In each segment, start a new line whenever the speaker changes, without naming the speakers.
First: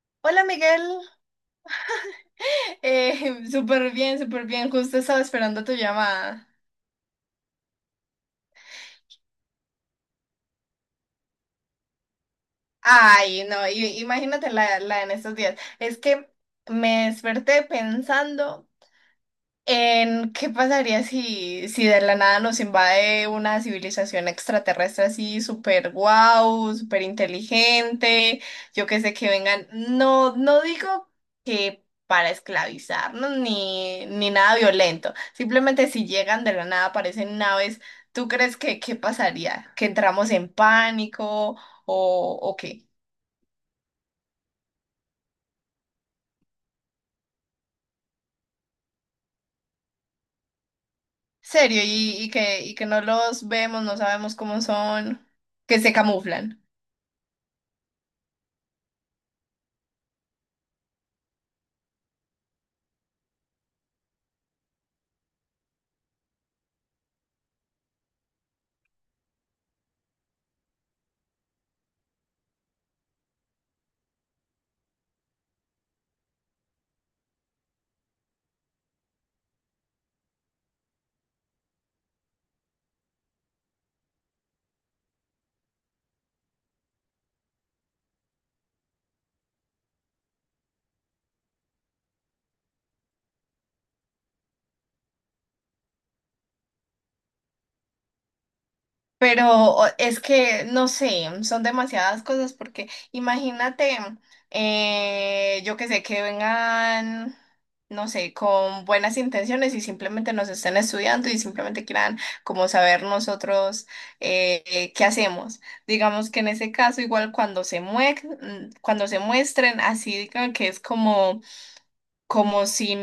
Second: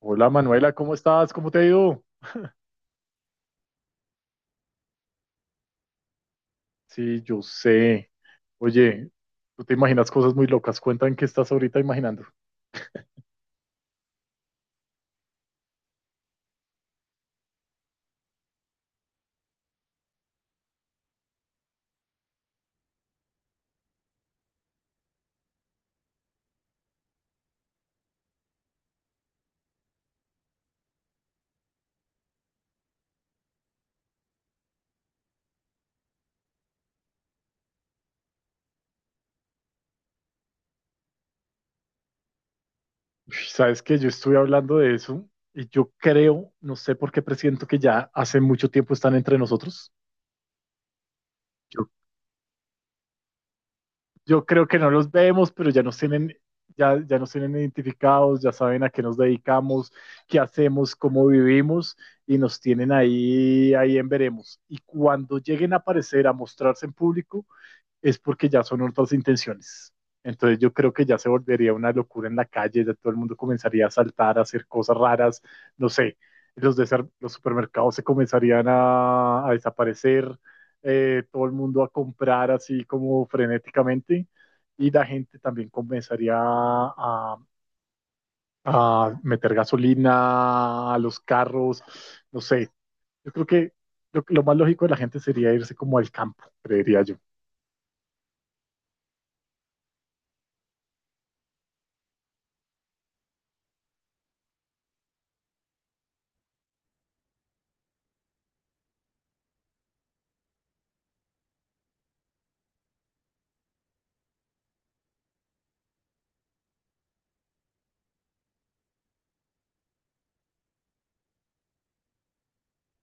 Hola
Hola
Manuela,
Miguel,
¿cómo estás? ¿Cómo te ha ido?
súper bien, justo estaba esperando tu llamada.
Sí, yo sé. Oye, tú te imaginas cosas muy locas. Cuéntame qué estás ahorita imaginando.
Ay, no, imagínate la en estos días. Es que me desperté pensando en qué pasaría si de la nada nos invade una civilización extraterrestre así súper guau, súper inteligente, yo que sé que vengan, no, no digo que para esclavizarnos ni nada violento, simplemente si llegan de la nada, aparecen naves, ¿tú crees que qué pasaría? ¿Que entramos en pánico o qué?
Uy, sabes que yo estuve hablando de eso y yo creo, no sé por qué presiento que ya hace mucho tiempo están entre nosotros.
¿Serio?
Yo,
Y que no los vemos, no sabemos
yo
cómo
creo que no los
son,
vemos, pero
que
ya
se
nos tienen.
camuflan.
Ya nos tienen identificados, ya saben a qué nos dedicamos, qué hacemos, cómo vivimos y nos tienen ahí en veremos. Y cuando lleguen a aparecer, a mostrarse en público, es porque ya son otras intenciones. Entonces yo creo que ya se volvería una locura en la calle, ya todo el mundo comenzaría a saltar, a hacer cosas raras, no sé, los, de los supermercados se comenzarían a desaparecer, todo el mundo a comprar así como frenéticamente y la gente también comenzaría a meter gasolina a los carros, no sé, yo creo que lo más lógico de la gente sería irse como al campo, creería yo.
Pero es que, no sé, son demasiadas cosas porque imagínate, yo que sé, que vengan, no sé, con buenas intenciones y simplemente nos estén estudiando y simplemente quieran como saber nosotros qué hacemos. Digamos que en ese caso, igual cuando cuando se muestren, así digan que es como como sin,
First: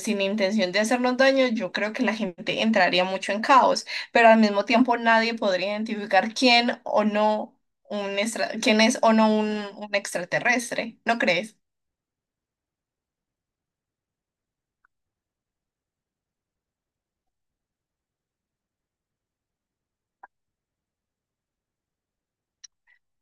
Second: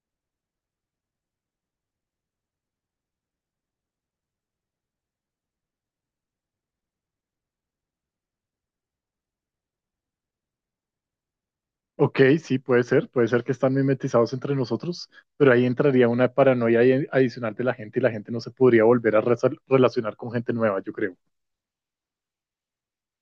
sin intención de hacernos daño, yo creo que la gente entraría mucho en caos, pero al mismo tiempo nadie podría identificar quién o no quién es o no un extraterrestre, ¿no crees?
Ok, sí, puede ser que están mimetizados entre nosotros, pero ahí entraría una paranoia ahí adicional de la gente y la gente no se podría volver a relacionar con gente nueva, yo creo.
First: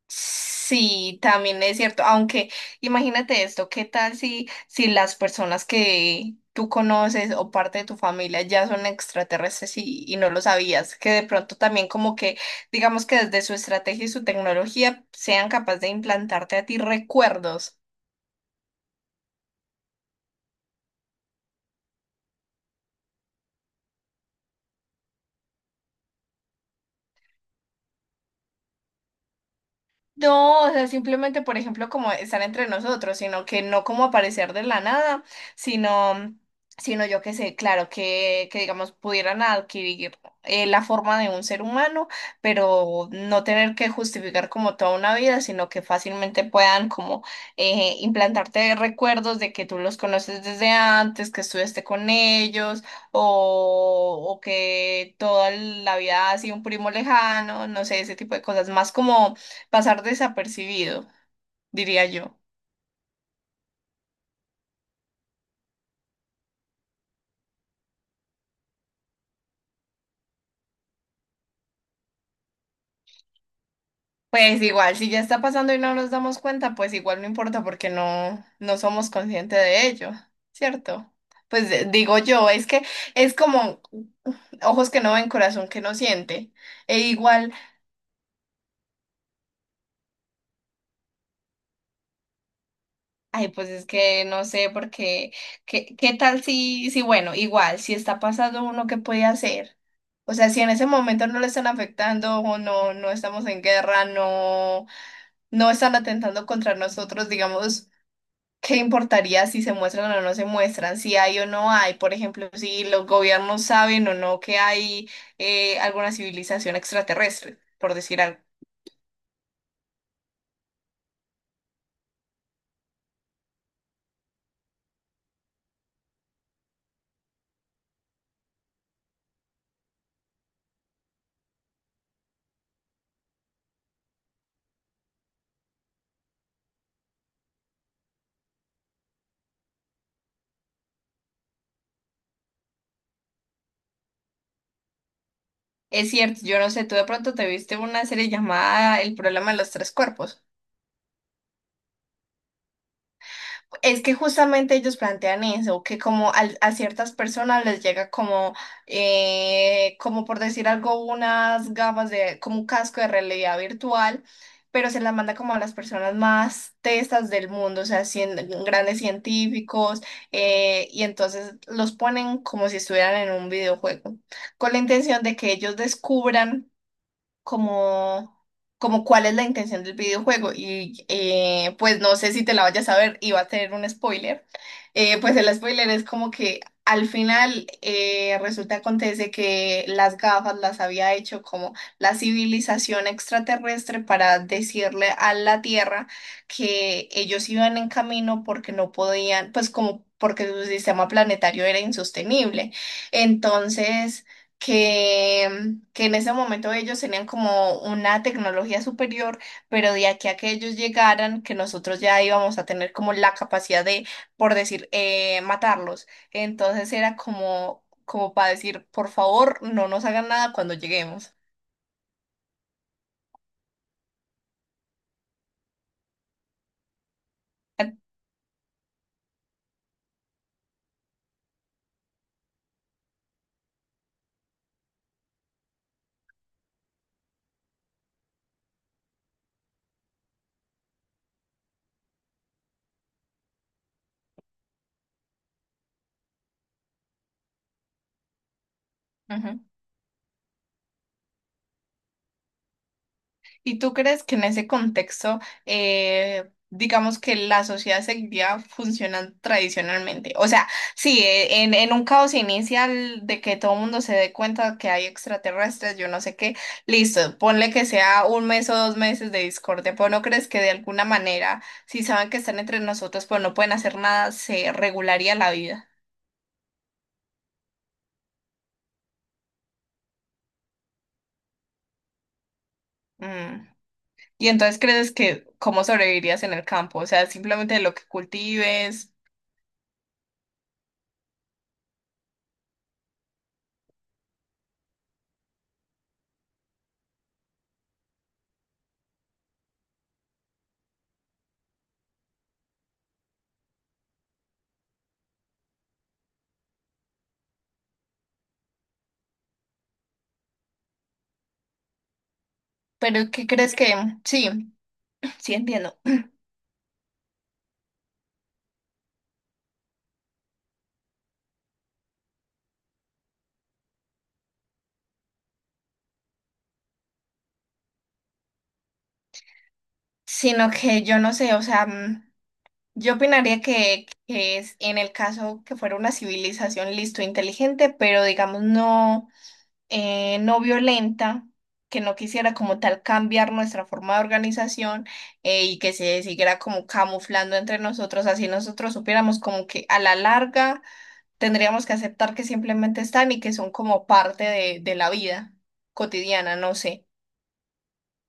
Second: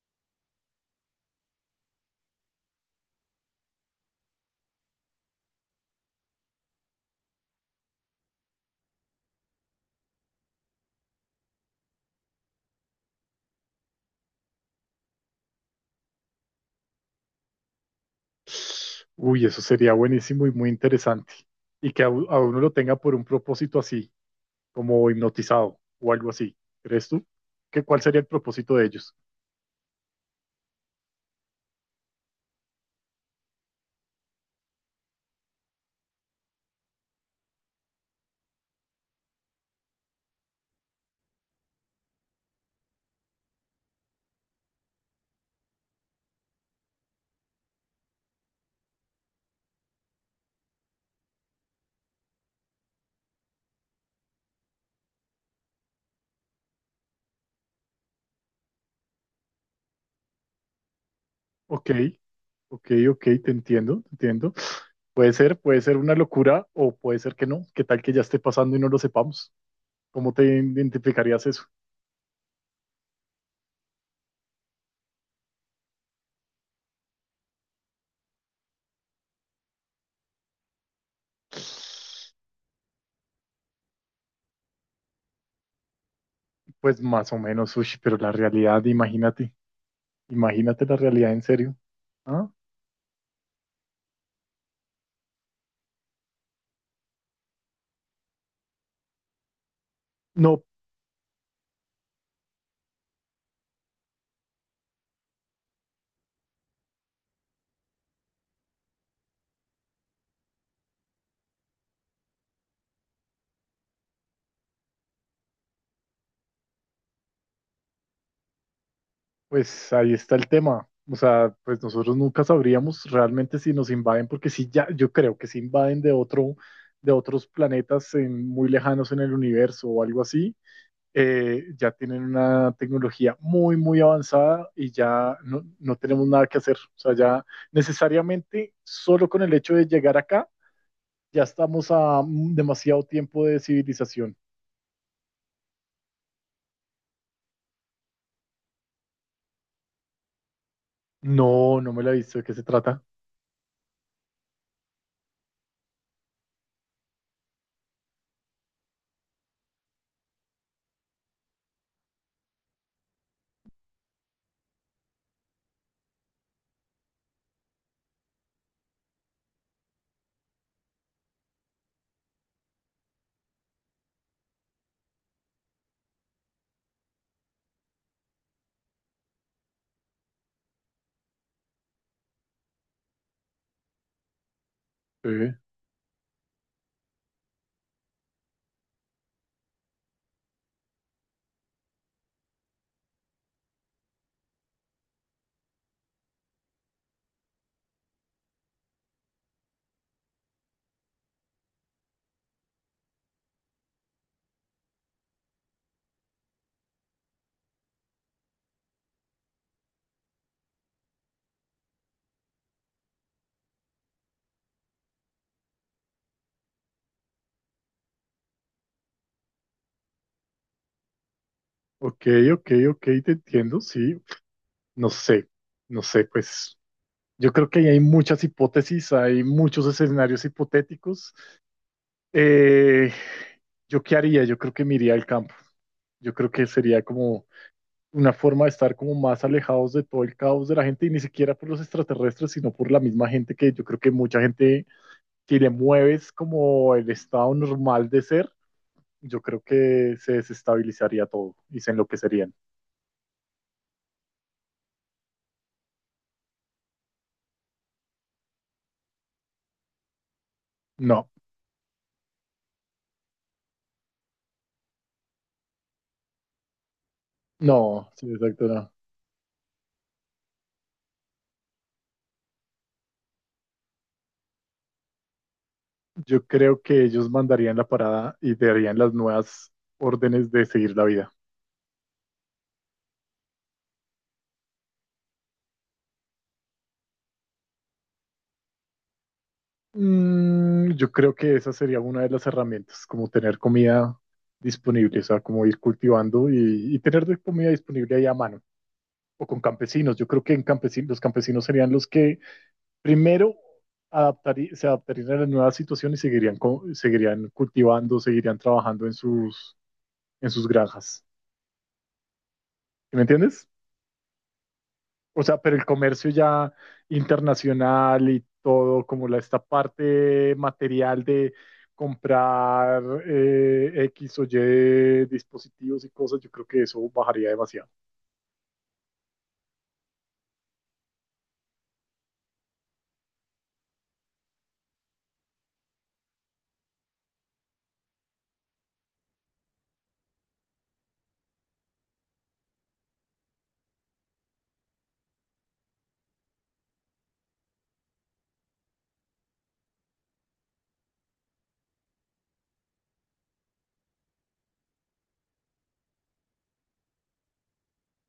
Sí, también es cierto, aunque imagínate esto, ¿qué tal si las personas que tú conoces o parte de tu familia ya son extraterrestres y no lo sabías? Que de pronto también como que, digamos que desde su estrategia y su tecnología sean capaces de implantarte a ti recuerdos.
Uy, eso sería buenísimo y muy interesante. Y que a uno lo tenga por un propósito así, como hipnotizado o algo así. ¿Crees tú? ¿ Cuál sería el propósito de ellos?
No, o sea, simplemente, por ejemplo, como estar entre nosotros, sino que no como aparecer de la nada, sino, sino yo que sé, claro, que digamos pudieran adquirir la forma de un ser humano, pero no tener que justificar como toda una vida, sino que fácilmente puedan como implantarte recuerdos de que tú los conoces desde antes, que estuviste con ellos, o que toda la vida ha sido un primo lejano, no sé, ese tipo de cosas, más como pasar desapercibido,
Ok,
diría yo.
ok, te entiendo, te entiendo. Puede ser una locura o puede ser que no. ¿Qué tal que ya esté pasando y no lo sepamos? ¿Cómo te identificarías eso?
Pues igual, si ya está pasando y no nos damos cuenta, pues igual no importa porque no, no somos conscientes de ello, ¿cierto? Pues digo yo, es que es como ojos que no ven, corazón que no siente. E
Pues más o
igual,
menos, uy, pero la realidad, imagínate, imagínate la realidad en serio. ¿Ah?
ay, pues es que no sé porque, ¿qué, qué tal si, si, bueno, igual, si está pasando uno, ¿qué puede hacer? O sea, si
No,
en ese momento no le están afectando o no, no estamos en guerra, no, no están atentando contra nosotros, digamos, ¿qué importaría si se muestran o no se muestran, si hay o no hay? Por ejemplo, si los gobiernos saben o no que hay alguna civilización extraterrestre, por decir algo.
pues ahí está el tema. O sea, pues nosotros nunca sabríamos realmente si nos invaden, porque si ya, yo creo que si invaden de otros planetas muy lejanos en el universo o algo así, ya tienen una tecnología muy, muy avanzada y ya no, no tenemos nada que hacer. O sea, ya necesariamente solo con el hecho de llegar acá, ya estamos a demasiado tiempo de civilización.
Es cierto, yo no sé, tú de pronto te viste una serie llamada El problema de los tres cuerpos.
No, no me la he visto. ¿De qué se trata?
Es que justamente ellos plantean eso, que como a ciertas personas les llega como, como por decir algo, unas gafas de, como un casco de realidad virtual, pero se las manda como a las personas más testas del mundo, o sea, grandes científicos, y entonces los ponen como si estuvieran en un videojuego, con la intención de que ellos descubran como, como cuál es la intención del videojuego. Y pues no sé si te la vayas a ver y va a tener un spoiler. Pues el
Eh,
spoiler es como que al final resulta acontece que las gafas las había hecho como la civilización extraterrestre para decirle a la Tierra que ellos iban en camino porque no podían, pues como porque su sistema planetario era insostenible. Entonces que, que en ese momento ellos tenían como una tecnología superior, pero de aquí a que ellos llegaran, que nosotros ya íbamos a tener como la capacidad de, por decir, matarlos. Entonces era como, como para decir, por favor, no nos hagan nada cuando lleguemos.
ok, ok, te entiendo. Sí, no sé, no sé, pues yo creo que ahí
Ah,
hay muchas hipótesis, hay muchos escenarios hipotéticos. Eh, ¿Yo qué haría? Yo creo que me iría al campo. Yo creo que sería como una forma de estar como más alejados de todo el caos de la gente y ni siquiera por los extraterrestres, sino por la misma gente, que yo creo que mucha gente que le mueves como el estado normal de ser, yo creo
Ujú.
que se desestabilizaría todo y se enloquecerían.
¿Y tú crees que en ese contexto, digamos que la sociedad seguiría funcionando tradicionalmente? O sea, sí,
No,
en un caos inicial de que todo el mundo se dé cuenta que hay extraterrestres, yo no sé qué, listo, ponle que
no,
sea
sí,
un
exacto,
mes o
no.
dos meses de discordia, pero ¿no crees que de alguna manera, si saben que están entre nosotros, pero no pueden hacer nada, se regularía la vida?
Yo creo que ellos mandarían la parada y darían las nuevas órdenes de seguir la vida.
Mm. Y entonces crees que cómo sobrevivirías en el campo, o sea, simplemente lo que cultives.
Mm, yo creo que esa sería una de las herramientas, como tener comida disponible, o sea, como ir cultivando y tener de comida disponible ahí a mano, o con campesinos. Yo creo que en campesinos, los campesinos serían los que primero se adaptarían a la nueva situación y seguirían, seguirían cultivando, seguirían trabajando en sus granjas. ¿Sí? ¿Me
Pero ¿qué
entiendes?
crees que? Sí,
O
sí
sea, pero el
entiendo.
comercio ya internacional y todo, como esta parte material de comprar, X o Y dispositivos y cosas, yo creo que eso bajaría demasiado.
Sino que yo no sé, o sea, yo opinaría que es en el caso que fuera una civilización listo, inteligente, pero digamos no, no violenta, que no quisiera como tal cambiar nuestra forma de organización y que se siguiera como camuflando entre nosotros, así nosotros supiéramos como que a la larga tendríamos que aceptar que simplemente están y que son como parte de la vida cotidiana, no sé.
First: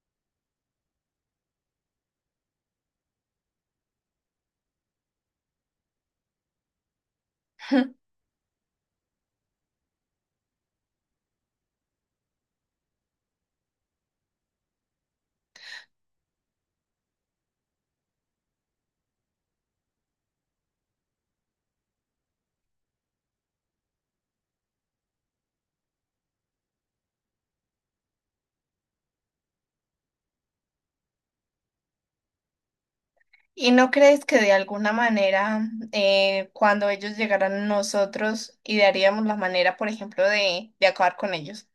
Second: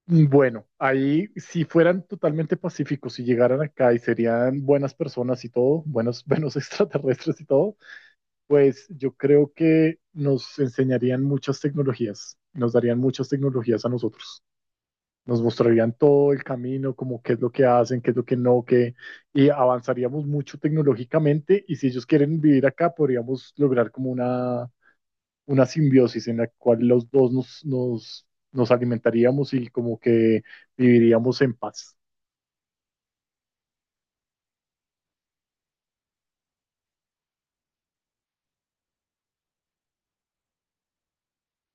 Bueno, ahí si fueran totalmente pacíficos y llegaran acá y serían buenas personas y todo, buenos, buenos extraterrestres y todo, pues yo creo que nos enseñarían muchas tecnologías, nos darían muchas tecnologías a nosotros, nos mostrarían todo el camino, como qué es lo que hacen, qué es lo que no, qué, y avanzaríamos mucho tecnológicamente, y si ellos quieren vivir acá podríamos lograr como una simbiosis en la cual los dos nos alimentaríamos y como que viviríamos en paz.
¿Y no crees que de alguna manera, cuando ellos llegaran a nosotros, idearíamos la manera, por ejemplo, de acabar con ellos?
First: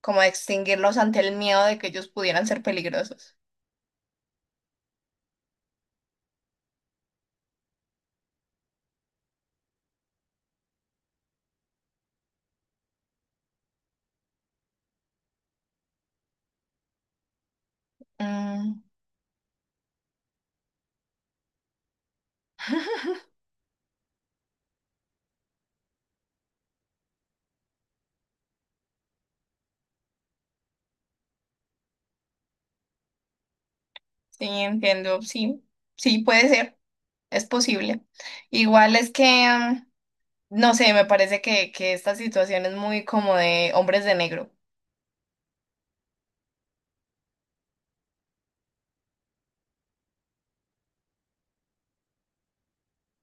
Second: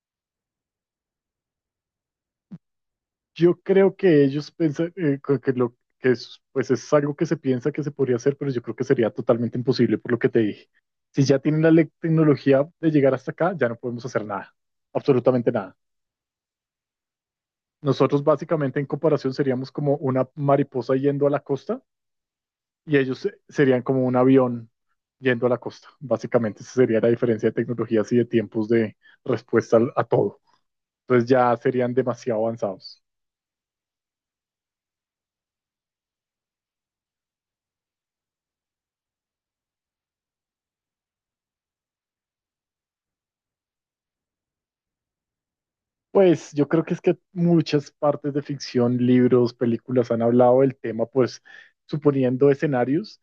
Como de extinguirlos ante el miedo de que ellos pudieran ser peligrosos.
Yo creo que ellos piensan que lo que es, pues es algo que se piensa que se podría hacer, pero yo creo que sería totalmente imposible por lo que te dije. Si ya tienen la tecnología de llegar hasta acá, ya no podemos hacer nada, absolutamente nada. Nosotros básicamente
Mm,
en comparación seríamos como una mariposa yendo a la costa, y ellos serían como un avión yendo a la costa. Básicamente esa sería la diferencia de tecnologías y de tiempos de respuesta a todo. Entonces ya serían demasiado avanzados.
sí, entiendo, sí, sí, puede ser, es posible. Igual es que, no sé, me parece que esta situación es muy como de Hombres de Negro.
Pues yo creo que es que muchas partes de ficción, libros, películas han hablado del tema, pues suponiendo escenarios,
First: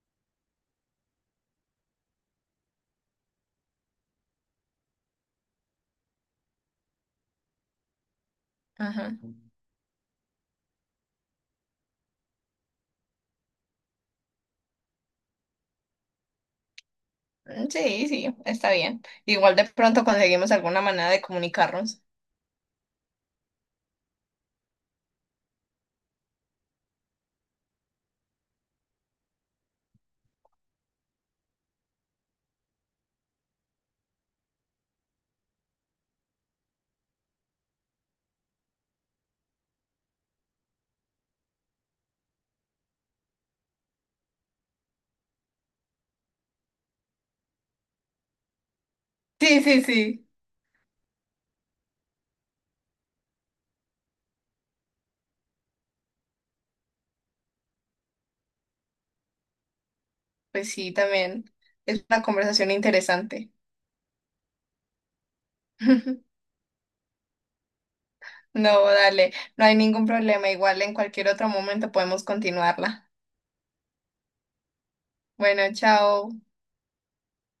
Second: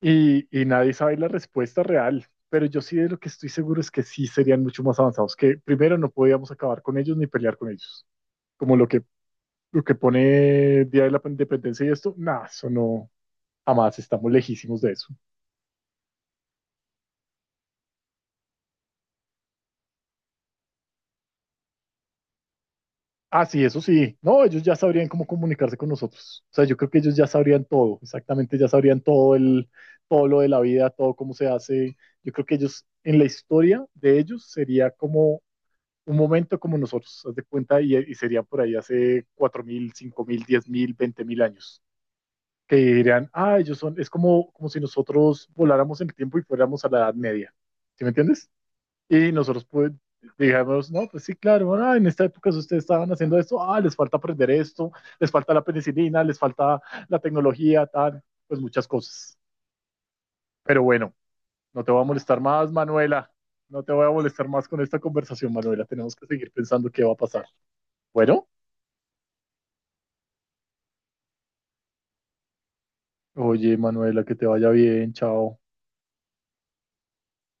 y nadie sabe la respuesta real. Pero yo sí de lo que estoy seguro es que sí serían mucho más avanzados, que primero no podíamos acabar con ellos ni pelear con ellos. Como
Ajá.
lo que pone Día de la Independencia y esto, nada, eso no, jamás, estamos lejísimos de eso.
Sí, sí, está bien. Igual de pronto conseguimos alguna manera de comunicarnos.
Ah, sí, eso sí. No, ellos ya sabrían cómo comunicarse con nosotros. O sea, yo creo que ellos ya sabrían todo, exactamente, ya sabrían todo lo de la vida, todo cómo se hace. Yo creo que ellos, en la historia de ellos, sería como un momento como nosotros, haz de cuenta, y sería por ahí hace 4.000, 1.000, 5.000, 10.000, 20.000 años, que dirían, ah, ellos son, es como, como si nosotros voláramos en el tiempo y fuéramos a la Edad Media. ¿Sí me entiendes? Y
Sí,
nosotros
sí,
pues,
sí.
dijimos, no, pues sí, claro, bueno, en esta época si ustedes estaban haciendo esto, ah, les falta aprender esto, les falta la penicilina, les falta la tecnología, tal, pues muchas cosas.
Pues
Pero
sí,
bueno,
también
no te voy a
es una
molestar
conversación
más, Manuela.
interesante.
No te voy a molestar más con esta conversación, Manuela. Tenemos que seguir pensando qué va a pasar. Bueno,
No, dale, no hay ningún problema. Igual en cualquier otro momento podemos continuarla.
oye, Manuela, que te vaya bien, chao.
Bueno, chao.